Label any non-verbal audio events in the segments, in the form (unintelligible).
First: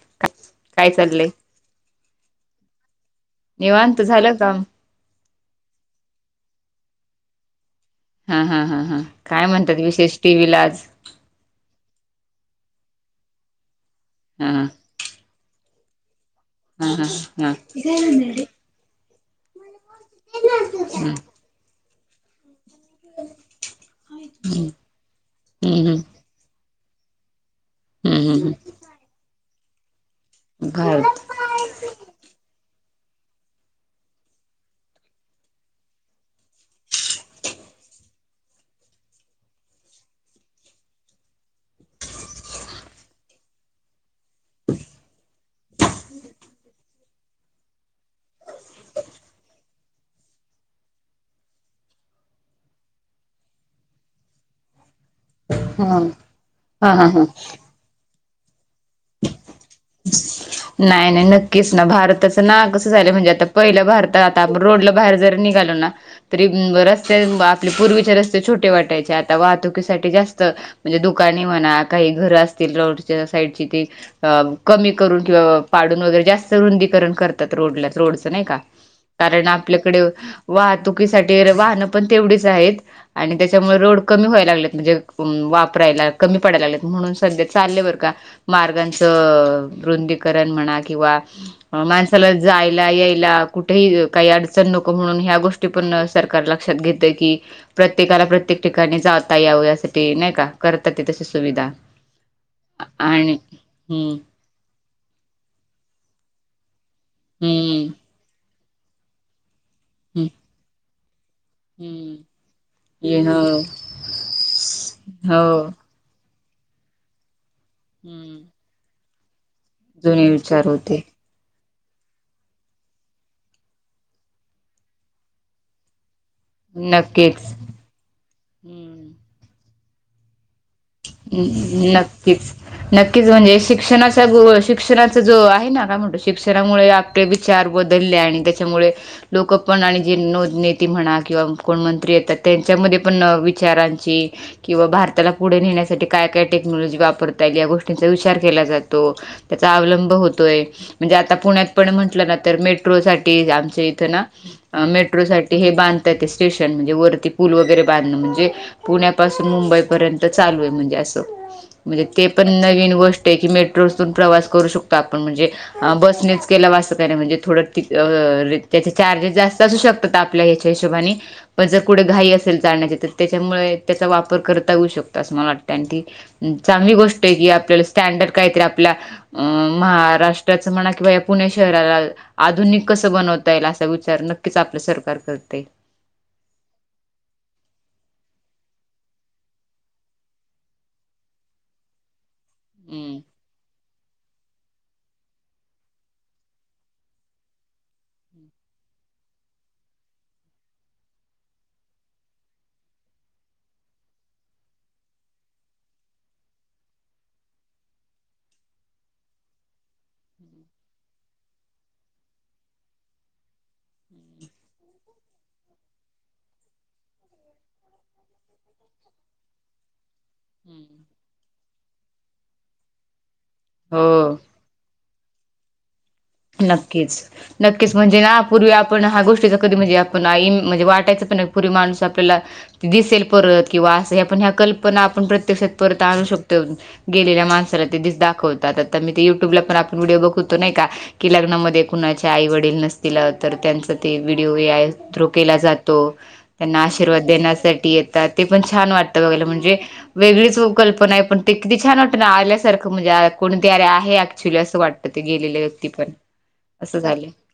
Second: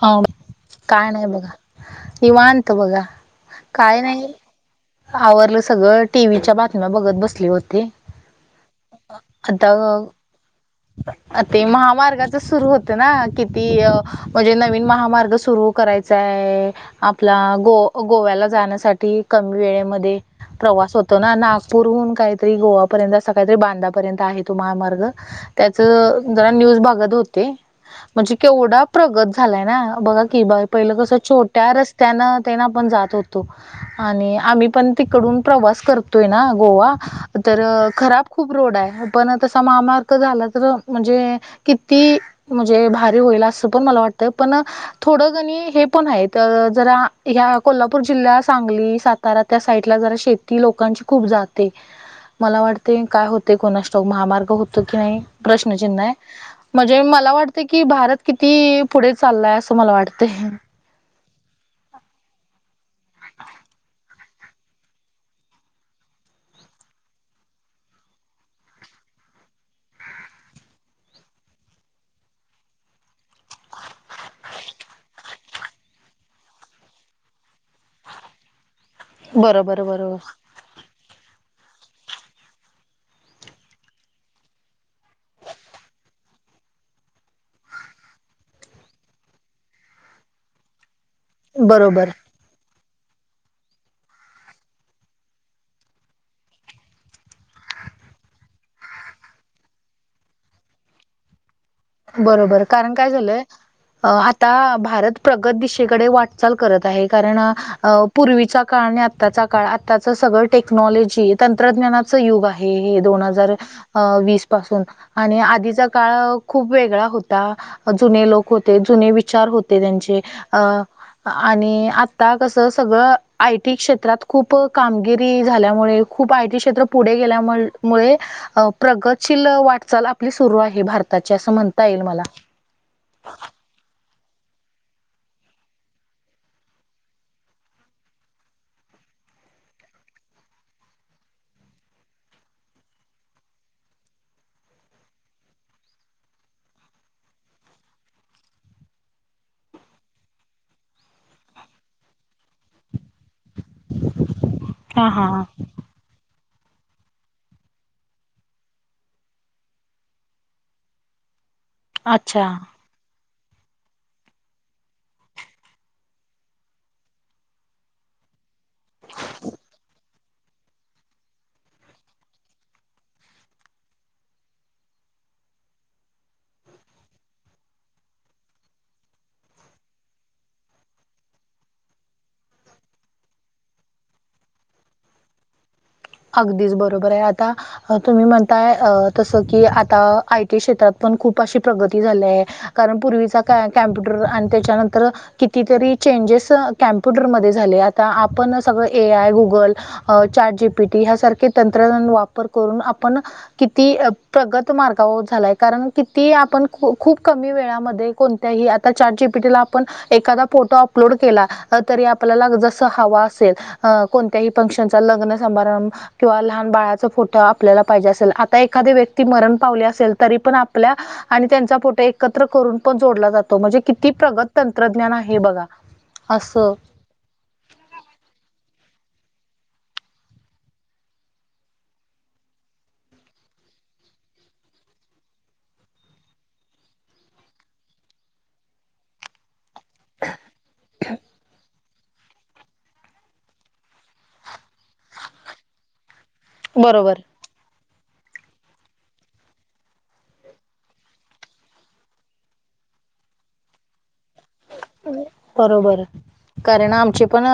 हं, काय नाही बघा. निवांत बघा, काय निवांत नाही. झालं काम आवरलं सगळं. टीव्हीच्या बातम्या, बघत बसले होते. हा.. हा.. हा.. हा काय म्हणतात आता विशेष? टी. व्ही. ला आज. ते, महामार्गाचं सुरु होत ना? किती, म्हणजे हा नवीन महामार्ग सुरू करायचाय.. हा आपला, हा गो-गोव्याला जाण्यासाठी कमी वेळेमध्ये, प्रवास हा होतो ना. नागपूरहून, काहीतरी गोवा पण असं काही तरी, बांधा पर्यंत आहे तो हम्म महामार्ग. हम्म हम्म त्याचं, जरा न्यूज बघत होते. हम्म म्हणजे हम्म हम्म केवढा प्रगत झालायं ना! बघा की, बा पहिलं कसं भारत छोट त्या रस्त्यान तेन आपण जात होतो. आणि आम्ही पण तिकडून प्रवास करतोय नां गोवा तर खरा- खूप रोड आहे हा. पण तसा महामार्ग झाला तर, म्हणजे किती म्हणजे भारी होईल, असं पण मला वाटतंय. पण थोडं कणी, हे पण आहेत जरा ह्या कोल्हापूर जिल्हा सांगली, सातारा त्या साईडला जरा शेती लोकांची खूप जाते. मला वाटतंय, काय होतंय कोणास ठाऊक? महामार्ग होतो की नाही? हा प्रश्नचिन्ह आहे. हा म्हणजे हा हा मला वाटतंय की, भारत किती? पुढे चाललाय? असं मला वाटतंय. नाही-नाही, नक्कीच ना. भारताचं नाव कसं झालं म्हणजे आता पहिला भारत आता, आपण रोडला बाहेर जरी निघालो ना तरी बरेचसे, आपले पूर्वीचे रस्ते छोटे वाटायचे. आता वाहतुकीसाठी जास्त म्हणजे ‌दुकानें म्हणा, काही घरं असतील रोडच्या साईडची ती अ.. कमी करून किंवा पाडून, वगैरे जास्त रुंदीकरण करतात. रोडलाच, रोडचं नाही का? कारण बरोबर आपल्याकडे, बरोबर वाहतुकीसाठी वाहनं पण तेवढीच आहेत. आणि त्याच्यामुळे, रोड कमी व्हाय लागलेत म्हणजे अं.. वापरायला कमी पडायं लागलेत म्हणून सध्या चाललंय बरं का. मार्गांचं, रुंदीकरण म्हणा किंवा बरोबर माणसाला जायला-यायला, कुठेही काही अडचण नको म्हणून ह्या गोष्टी पणं सरकार लक्षात घेतंय की प्रत्येकाला, प्रत्येक ठिकाणी जाता यावं. यासाठी नाही का, करतात ते तशी सुविधा. बरोबर. कारण काय आणि झालंय, अं.. हम्म आ आता भारत प्रगत दिशेकडे, वाटचाल करत आहे. कारण हम्म अं.. पूर्वीचा काळ आणि आत आताचा काळ, आताचं सगळं टेक्नॉलॉजी हम्म तंत्रज्ञानाचं युग आहे हे, दोन हजार हम्म वीस पासून हो आणि हो आधीचा काळ खूप वेगळा होता. जुने हम्म लोक होते, जुने विचार होत ते, त्यांचे जुने विचार अं.. होते आणि आता कसं, सगळं आयटी क्षेत्रात खूप कामगिरी झाल्यामुळे खूप आय टी क्षेत्र पुढे नक्कीच गेल्यामुळे, हम्म प्रगतशील वाटचाल आपली सुरु आहे. भारताची असं म्हणता ह्ं.. येईल मला. नक्कीच. नक्कीच म्हणजे शिक्षणा त्यामुळं शिक्षणाचा जो आहे ना, काय म्हणतो शिक्षणामुळे आपले विचार बदलले आणि त्याच्यामुळे लोकं पण आणि जे नोद-नेते म्हणा किंवा कोण मंत्री येतात, त्यांच्यामध्ये पण विचारांची किंवा भारताला पुढे न्हेण्यासाठी काय-काय टेक्नॉलॉजी वापरता येईल, या गोष्टींचा विचार केला जातो. त्याचा अवलंब होतोय. म्हणजे आता पुण्यात पण म्हटल ना तर मेट मेट्रो साठी आमच्या इथं ना, अ हा मेट्रो हा साठी हे बांध स्टेशन म्हणजे वरती पूल वगैरे बांधण. म्हणजे पुण्यापासून मुंबई पर्यंत चालू आहेत. म्हणजे अस. म्हणजे ते पण अच्छा नवीन गोष्ट आहे की, मेट्रोतून प्रवास करू शकतो आपण. म्हणजे बसनेच केला वा अस त्याने. म्हणजे थोड अं त्याचे चार्जेस जास्त असू शकतात. आप आपल्या ह्याच्या हिशोबाने पण जर कुठे घाई असेल जाण्याची, तर त्याच्यामुळे त्याचा वापर करता येऊ शकतो. अस मला वाटत. कारण ती चांगली गोष्ट आहे की, आपल्याला स्टँडर्ड काहीतरी आपला अं महाराष्ट्राचं म्हणा. किंवा या पुणे शहराला आधुनिक कसं बनवता येईल. असा विचार नक्कीच आपल सरकार करते. अगदीच बरोबर आहे. आता अ तुम्ही म्हणताय अ तसं की, आता आयटी क्षेत्रात पण खूप अशी प्रगती झाली आहे. कारण हम्म पूर्वीचा क कॅम्प्युटर आणि त्याच्यानंतर कितीतरी चेंजेस कॅम्प्युटरमध्ये झाले. आता आपण सगळ ए आय गुगल अ चाट जीपीटी ह्यासारखे तंत्रज्ञान वापर करून आपण किती प्रगत मार्गावर झालाय. कारण किती आपण खूप कमी वेळा मध्ये कोण त्याही आता चाट जी पी टीला आपण एखादा फोटो अपलोड केला. तरी आपल्याला जसा हवा असेल अ कोणत्याही फंक्शनचा लग्न समारंभ किंवा लहान बाळाचा फोट आपल्याला पाहिजे असेल आत एखादी व्यक्ती मरण पावली असेल. तरी पण आपल्या आणि त्यांचा फोटो एकत्र करून पण जोडला जातो. तो म्हणजे किती हो प्रगत तंत्रज्ञान आहे बघा. असं. नक्कीच नक्कीच म्हणजे ना, पूर्वी आपण हा गोष्टीचा कधी म्हणजे आपण आई म्हणजे वाटायचं पण नाही. पूर्वी माणूस आपल्याला दिसेल परत किंवा अस ह्या पण ह्या कल्पना आपण प्रत्यक्षात परत आणू शकतो. गेलेल्या माणसाला ते दिस दाखवतात. आता मी ते युट्यूबला पण आपण व्हिडिओ बघतो नाही का. की लग्नामध्ये कुणाच्या आई वडील नसतील तर त्यांच तर तो व्हिडिओ ए आय थ्रु केला जातो. त्यांना बरोबर आशीर्वाद देण्यासाठी येत ते पण छान वाटत बघायला. म्हणजे वेगळीच हो कल्पना आहे. पण ते किती छान वाटत ना आल्यासारखं. म्हणजे कोण तरी आहे ऍक्च्युअली अस वाटत. ते गेले व्यक्ती बरोबर पण कारण असं आमचे झालं पण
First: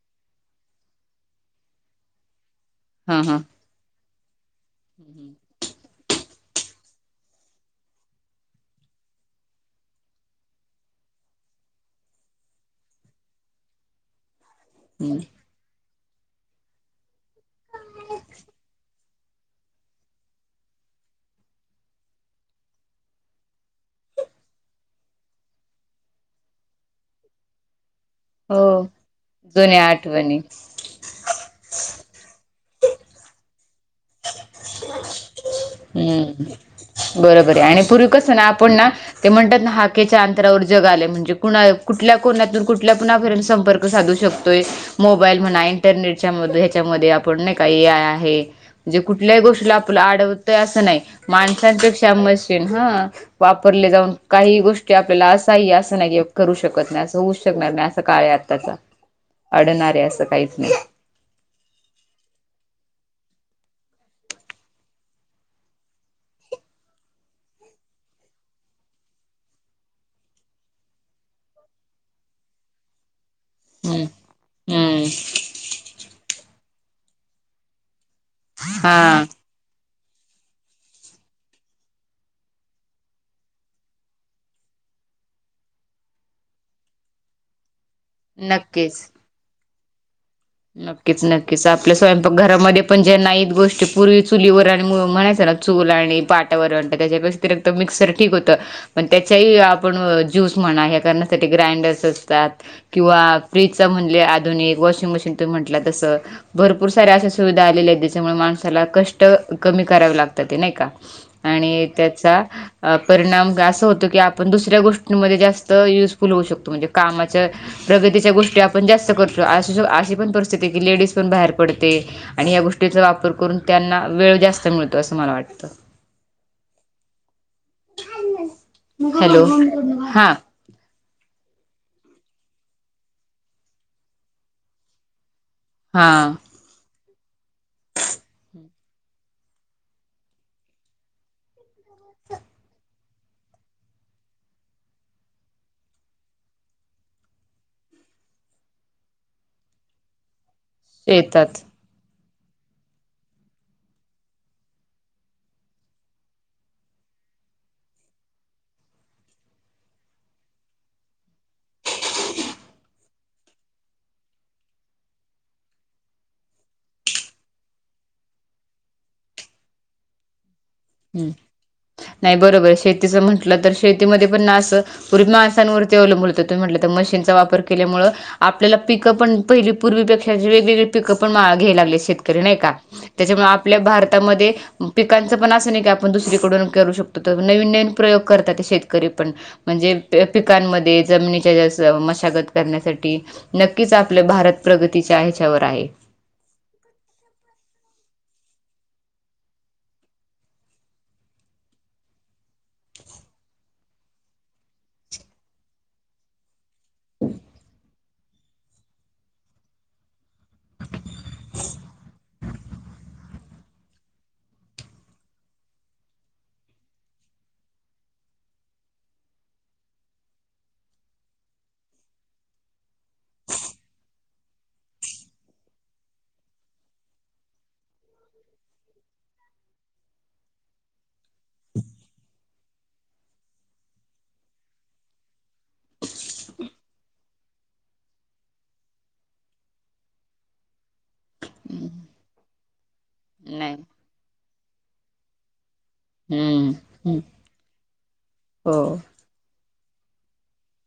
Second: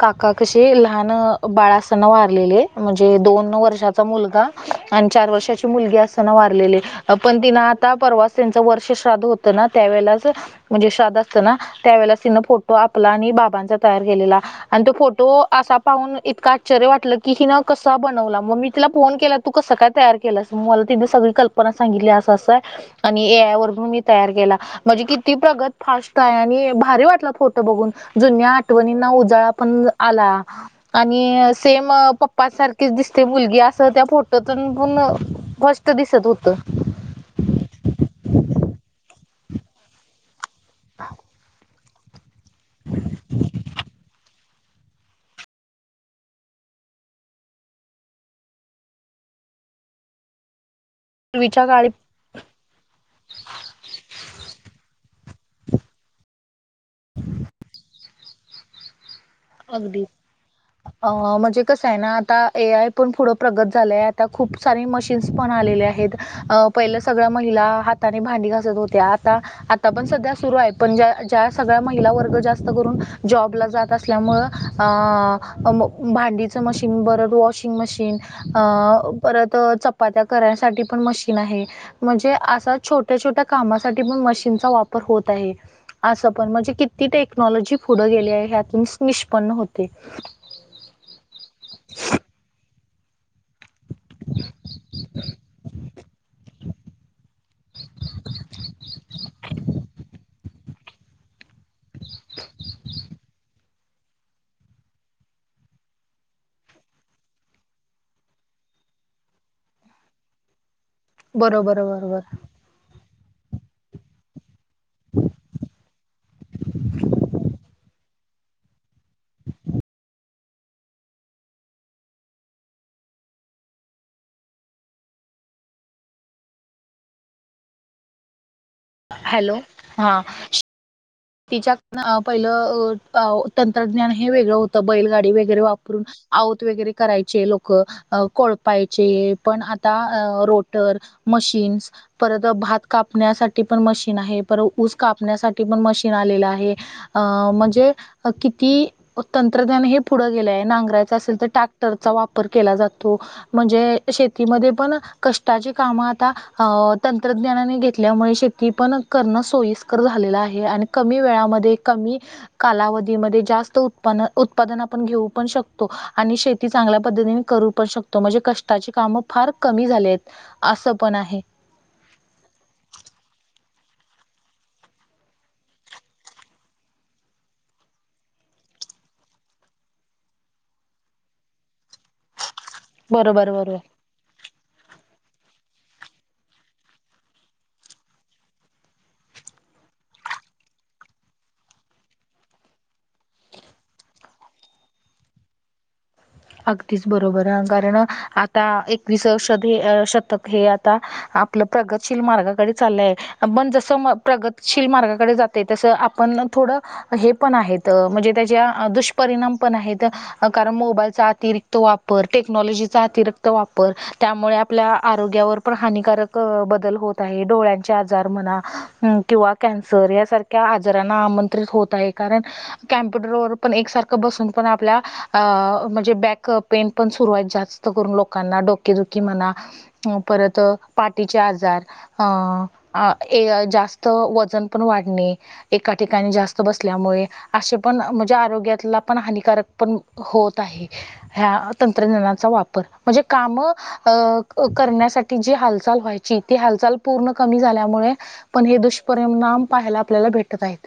काका कसे, लहान बाळ असताना वारलेले. म्हणजे हा हा दोन वर्षाचा मुलगा. आणि चार हम्म वर्षाची मुलगी असताना वारलेले. पण तिन आता परवाच त्यांच वर्ष श्राद्ध होत ना त्यावेळेलाच म्हणजे श्राद्ध असत ना. त्यावेेळेलाच तिनं फोटो आपला आणि बाबांचा तयार केलेला. आणि तो फोटो असा पाहून इतका आश्चर्य वाटल. की हिनं कसा बनवला. मग मी तिला फोन केला तू कसं काय तयार केलंस. मग मला तिने सगळी कल्पना सांगितली असं असं आहे. आणि ए आय वरून मी तयार केला. म्हणजे किती प्रगत फास्ट आणि भारी वाटल फोटो बघून. जुन्या हो आठवणींना उजाळा जुन्या पण आला. आठवणी आणि सेम पप्पा सारखीच दिसते मुलगी. अस त्या फोट फोटोतून पूर्ण स्पष्ट दिसत हम्म होत. बरोबर आहे. आणि पूर्वी कस ना आपण ना ते म्हणतात ना. हाकेच्या अंतरावर जग आलेय. म्हणजे कुणा कुठल्या कोनातून कुठल्या कुणाभर संपर्क साधू शकतो. तो मोबाईल म्हणा. इंटरनेटच्या म ह्याच्यामध्ये आपण नाही का ए आय आहे. म्हणजे कुठल्याही गोष्टीला आपला आडवतोय असं नाही. पूर्वीच्या काळी माणसांपेक्षा म ह वापरले जाऊन काही गोष्टी आपल्याला असाही असं नाही करू शकत नाही अस होऊ शकणार नाही. अस काळ आहे आताचा अडणार अगदी आहे असं काहीच नाही. अ म्हणजे कसं आहे ना. आता ए आय पण पुढं प्रगत झालंय. आता खूप सारे मशीन्स पण आलेले आहेत. अ पहिले सगळ्या महिला हाताने भांडी घासत होत्या. आता आता पण सध्या सुरू आहे. पण्या ज्या ज्या सगळ्या महिला वर्ग जास्त करून जॉबला जात असत हम्म असल्यामुळं हम्म अ म भांडीचं मशीन बरं वॉशिंग मशीन अ हा परत चपात्या करायसाठी पण मशीन आहे. म्हणजे असा छोट्या छोट्या कामासाठी पण मशीनचा वापर होत आहे. असं पण म्हणजे किती टेक्नॉलॉजी पुढं गेली आहे ह्यातून नक्कीच निष्पन्न होते. नक्कीच नक्कीच आपल्या स्वयंपाक घरामध्ये पण जे नाही. गोष्टी पूर्वी चुलीवर आणि म म्हणायचं ना चूल आणि पाटावरवंटा त्याच्यापेक्षा तर मिक्सर ठीक होतं. पण त्याच्याही आपण ज्यूस म्हणा ह्या का ना ग्रायंडर्स असतात किंवा फ्रीज च म्हणले अधुनिक वॉशिंग मशीन - ते म्हटलं तसं भरपूर साऱ्या अशा सुविधा आलेल्या आहेत ज्याच्यामुळे माणसाला कष्ट कमी करावे लागतात ते नाही का बरोबर आणि बरोबर त्याचा परिणाम अस होतो की आपण दुस दुसऱ्या गोष्टीं जास्त युुजफुल हो शकतो म्हणजे कामाच्या प्रगती च्या गोष्टी म्हणजे जास्त पण जास्त करतो अशी अशी पण परिस्थिती की लेडीज पण बाहेर पडते आणि या गोष्टींचा वापर करून त्यांना वेळ जास्त मिळतो असं मला वाटतं हॅलो हा हां तिच्या तन अ अ व पहिलं तंत्रज्ञान हे वेगळं होतं बैलगाडी वैगरे वापर हां (unintelligible) त वगैरे करायचे लोक कोळपायचे पण आता रोटर मशीन्स परत भात कापण्यासाठी पण मशीन आहे पर ऊस कापण्यासाठी पण मशीन आलेल आहे म्हणजे किती तंत्रज्ञान हे पुढं गेलं आहे नांगरायच असेल तर शेतात ट्रॅक्टरचा वापर केला जातो. म्हणजे शेतीमध्ये पण कष्टाची कामं आता हा तंत्रज्ञानाने घेतल्यामुळे शेती पण करणं सोयीस्कर झालेलं आहे आणि कमी वेळामध्ये कमी कालाव धीमध्ये जास्त उत्पान उत्पादन आपण घेऊ पण शकतो आणि शेती चांगल्या पद्धतीने करू पण शकतो तो म्हणजे कष्टाची कामं फार कमी झाली आहेत असं पण हं. आहे नाही बरोबर शेतीचं म्हटलं तर शेतीमध्ये पण ना असं पूर्वी माणासांवरती अवलंबून होत तुमी म्हटलं तर मशीनचा वापर केल्यामुळ आपल्याला पिकं पण पहिली पूर्वीपेक्षा वेगवेगळी पिकं पण घ्याय लागले शेतकरी नाही का त्याच्यामुळे बरोबर बरोबर आपल्या भारतामध्ये पिकांच - पण असं नाही की आपण दुसरीकडून करू शकतो तर नवीन नवीन प्रयोग करतात ते शेतकरी पण म्हणजे पिकांमध्ये जमनीच्या हे ज्यात मशागत करण्यासाठी नक्कीच आपलं भारत प्रगतीच्या ह्याच्यावर आहे अगदीच बरोबर कारण आता एकवीसषध हे शतक हे आता आपलं प्रगतशील मार्गाकडे चाललं आहे पण जसं प्रगतशील मार्गाकडे जातय तसं आपण थोडं हे पण आहेत म्हणजे त्याच्या दुष्परिणाम पण आहेत कारण मोबाईलचा रिक्त वापर टेक्नॉलॉजीचा अतिरिक्त वापर त्यामुळे आपल्या आरोग्यावर पण हानिकारक बदल होत आहे डोळ्यांचे आजार म्हणा हम किंवा कॅन्सर यासारख्या आजारांना आमंत्रित होत आहे कारण कॅम्प्युटर व पण एकसारखं बसून पण आपल्या आ म्हणजे बॅक क पेन पण सुरु आहेत जास्त करून लोकांना डोकेदुखी म्हणा परत पाटीचे आजार अं ये अ जास्त वजन पण वाढणे एका ठिकाणी जास्त बसल्यामुळे असे पण म्हणजे आरोग्यातला पण हानिकारक पण होत आहे ह्या तंत्रज्ञानाचा वापर म्हणजे काम अ नाही करण्यासाठी जी हालचाल व्हाय यची तो हम्म हालचाल हम्म. पूर्ण कमी झाल्यामुळे पण हे हो दुष्परिणाम पाहायला आपल्याला भेटत आहेत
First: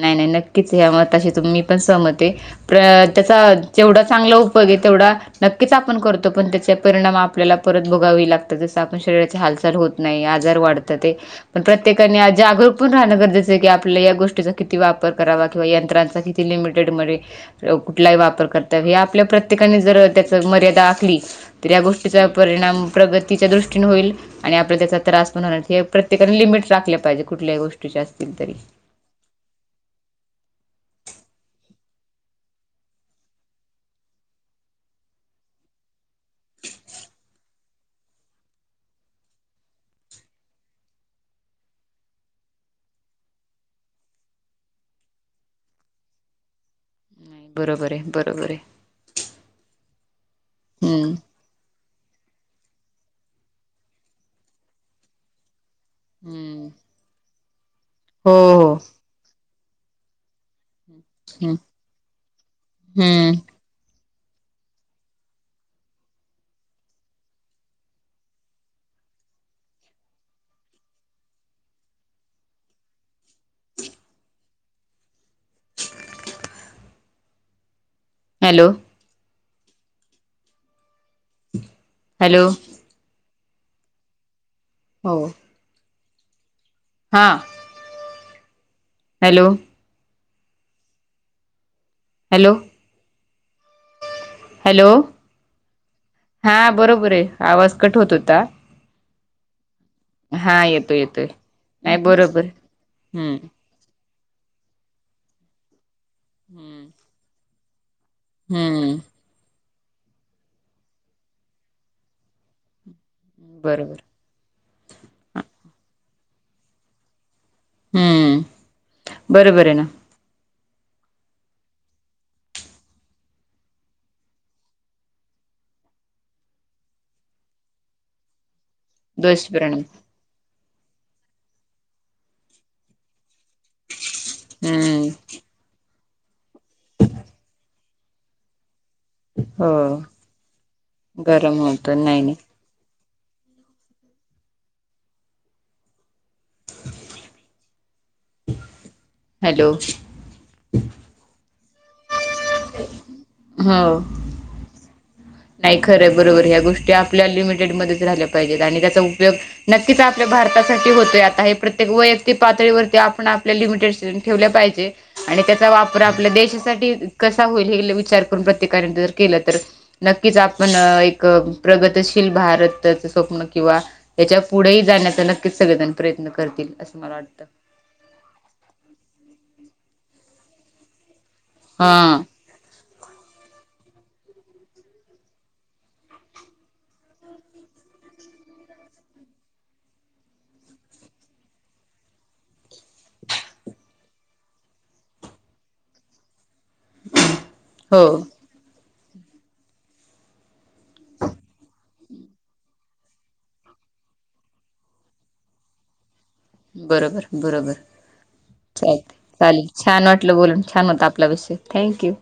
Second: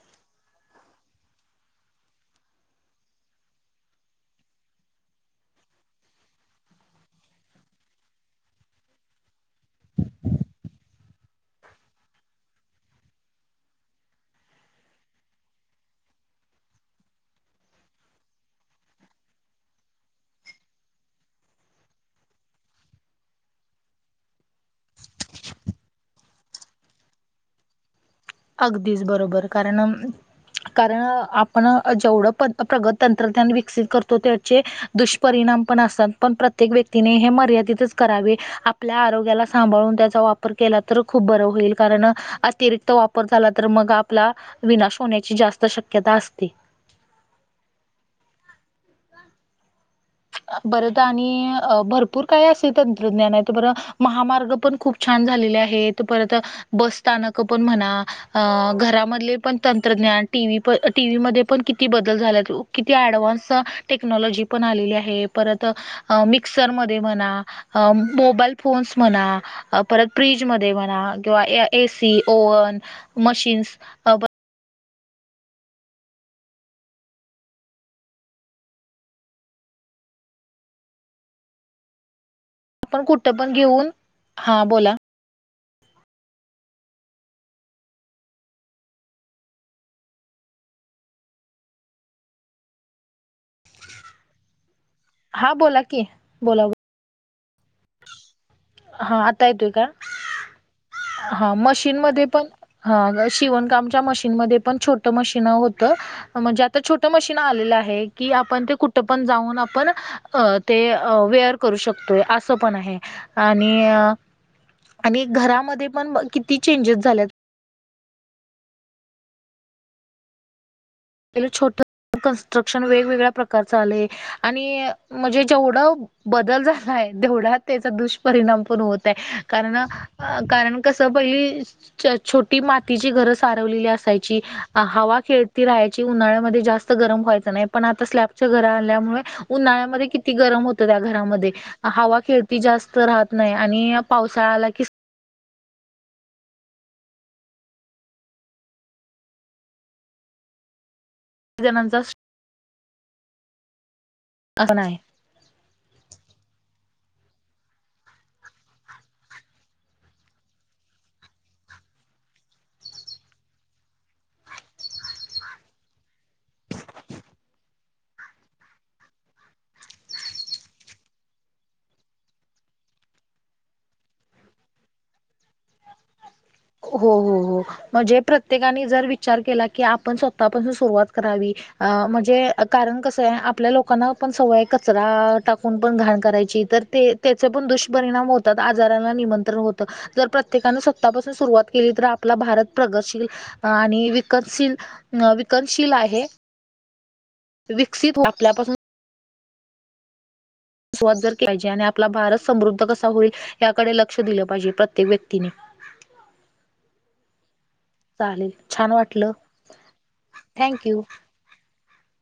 नाही नाही नक्कीच हे मताशी तु मी पण सहमत आहे प्र त्याचा जेवढा चांगला उपेग आहे तेवढा नक्कीच आपण करतो पण त्याचे परिणाम आपल्याला परत भोगावे लागतात जसं आपण शरीराची हालचाल होत नाही आजार वाढत्यातय पण प्रत्येकाने आज जागरूक पण राहणं गरजेचं की आपल या गोष्टीच किती वापर करावा किंवा यंत्रांचा किती लिमिटेडमध्ये कुठलाही वापर करता हे आपल्या प्रत्येकाने जर त्याच मर्यादा आखली तर या गोष्टीचा परिणाम प्रगतीच्या दृष्टीन होईल आणि आपल्याला त्याचा त्रास पण होणार हे प्रत्येकाने लिमिट राखल्या पाहिजे कुठल्याही गोष्टीच्या असतील तरी अगदीच बरोबर कारण कारण आपण जेवढं प्रगत तंत्रज्ञान विकसित करतो त्याचे दुष्परिणाम पण असतात पण प्रत्येक व्यक्तीने हे मर्यादितच करावे आपल्या आरोग्याला सांभाळून त्याचा वापर केला तर खूप बर होईल कारण अतिरिक्त वाप वापर झाला तर मग आपला विनाश होण्याची जास्त शक्यता असते नाही बरोबर आहे बरोबर आहे बरं हम्म आणि भरपूर भरपूर काय असे तंत्रज्ञान आहे तर बरं महामार्ग पण खूप छान झालेले आहेत परत हम्म बसथानक पण हो म्हणा हो घरामधले पण तंत्रज्ञान टी. व्ही प टी. व्हीमध्ये हम्म पण किती बदल झाल्यात किती हम्म ॲडव्हान्स टेक्नॉलॉजी पण आलेली आहे परत मिक्सरमध्ये म्हणा मोबाईल फोन्स म्हणा परत फ्रीजमध्ये म्हणा किंवा AC, oven, machines hello hello आपण कुठं पण घेऊन हा बोला हो हा हॅलो हॅलो हॅलो हा बोला की हा बोला बरोबर आहे आवाज कट होत होता हा आता येतोय का हा येतोय येतोय हा नाही मशीनमध्ये बरोबर पण हा हम्म शिवण कामच्या मशीनमध्ये पण छोट मशीनं होत म्हणजे आता हम्म छोट मशीनं आलेलं आहे कि आपण ते हम्म कुठं पण जाऊन आपण अ ते वेअर करू शकतोय असं पण आहे आणि बरोबर आणि घरामध्ये पण किती चेंजेस झाल्यात हम्म बरोबर आहे ना आपल्याला छोट कन्स्ट्रक्शन वेगवेगळ्या प्रकारचं आलंय आणि म्हणजे जेवढं बदल झालाय तेवढा त्याचा दुष्परिणाम पण होत कारण दुष्परिणाम अ कारण कस पहिली छोटी मातीची घरं सारवलेली असायची हम्म हवा खेळती राहाय ची उन्हाळ्यामध्ये जास्त गरम व्हायच नाही पण आता स्लॅपच घर आल्यामुळे हो उन्हाळ्यामध्ये किती गरम होत त्या घरामध्ये गरम होतं हवा नाही नाही खेळ ती जास्त राहत नाही आणि पावसाळा आला की हॅलो त जणांचा हो आता नाही नाही खरंय बरोबर ह्या गोष्टी आपल्या लिमिटेडमध्येच राहिल्या पाहिजेत आणि त्याचा उपयोग नक्कीच आपल्या भारतासाठी होतोय आता हे प्रत्येक वैयक्तिक पातळीवरती आपण आपल्या लिमिटेड ठेवल्या पाहिजे आणि त्याचा वापर आपल्या देशासाठी कसा होईल हे विचार करून प्रत्येकाने जर केलं तर नक्कीच आपण एक प्रगतशील भारतच स्वप्न किंवा याच्या पुढेही जाण्याचा नक्कीच सगळेजण प्रयत्न करतील. हो असं मला हो वाटतं हो म्हणजे प्रत्येकाने जर विचार केला की आपण स्वतःपासून सुरुवात करावी. अ हा म्हणजे? कारण कसं आहे आपल्या लोकांना पण सवय कचरा टाकून पण घाण करायची तर ते त्याचे पण दुष्परिणाम होतात. आजाराला निमंत्रण होत जर प्रत्येकान स्वतःपासून सुरुवात केली तर, आपला भारत प्रगतशील आणि विकतशील अ विकनशील आहे. हो विकसित आपल्यापसन, सुरवात जर (unintelligible) पाहिजे आणि आपला भारत समृद्ध कसा होईल? याकडे लक्ष दिलं पाहिजे प्रत्येक व्यक्तीने. बरोबर, बरोबर चालेल छान चालतय वाटलं चालेल. छान वाटलं बोलून थँक छान यू होता आपला विषय. थँक्यू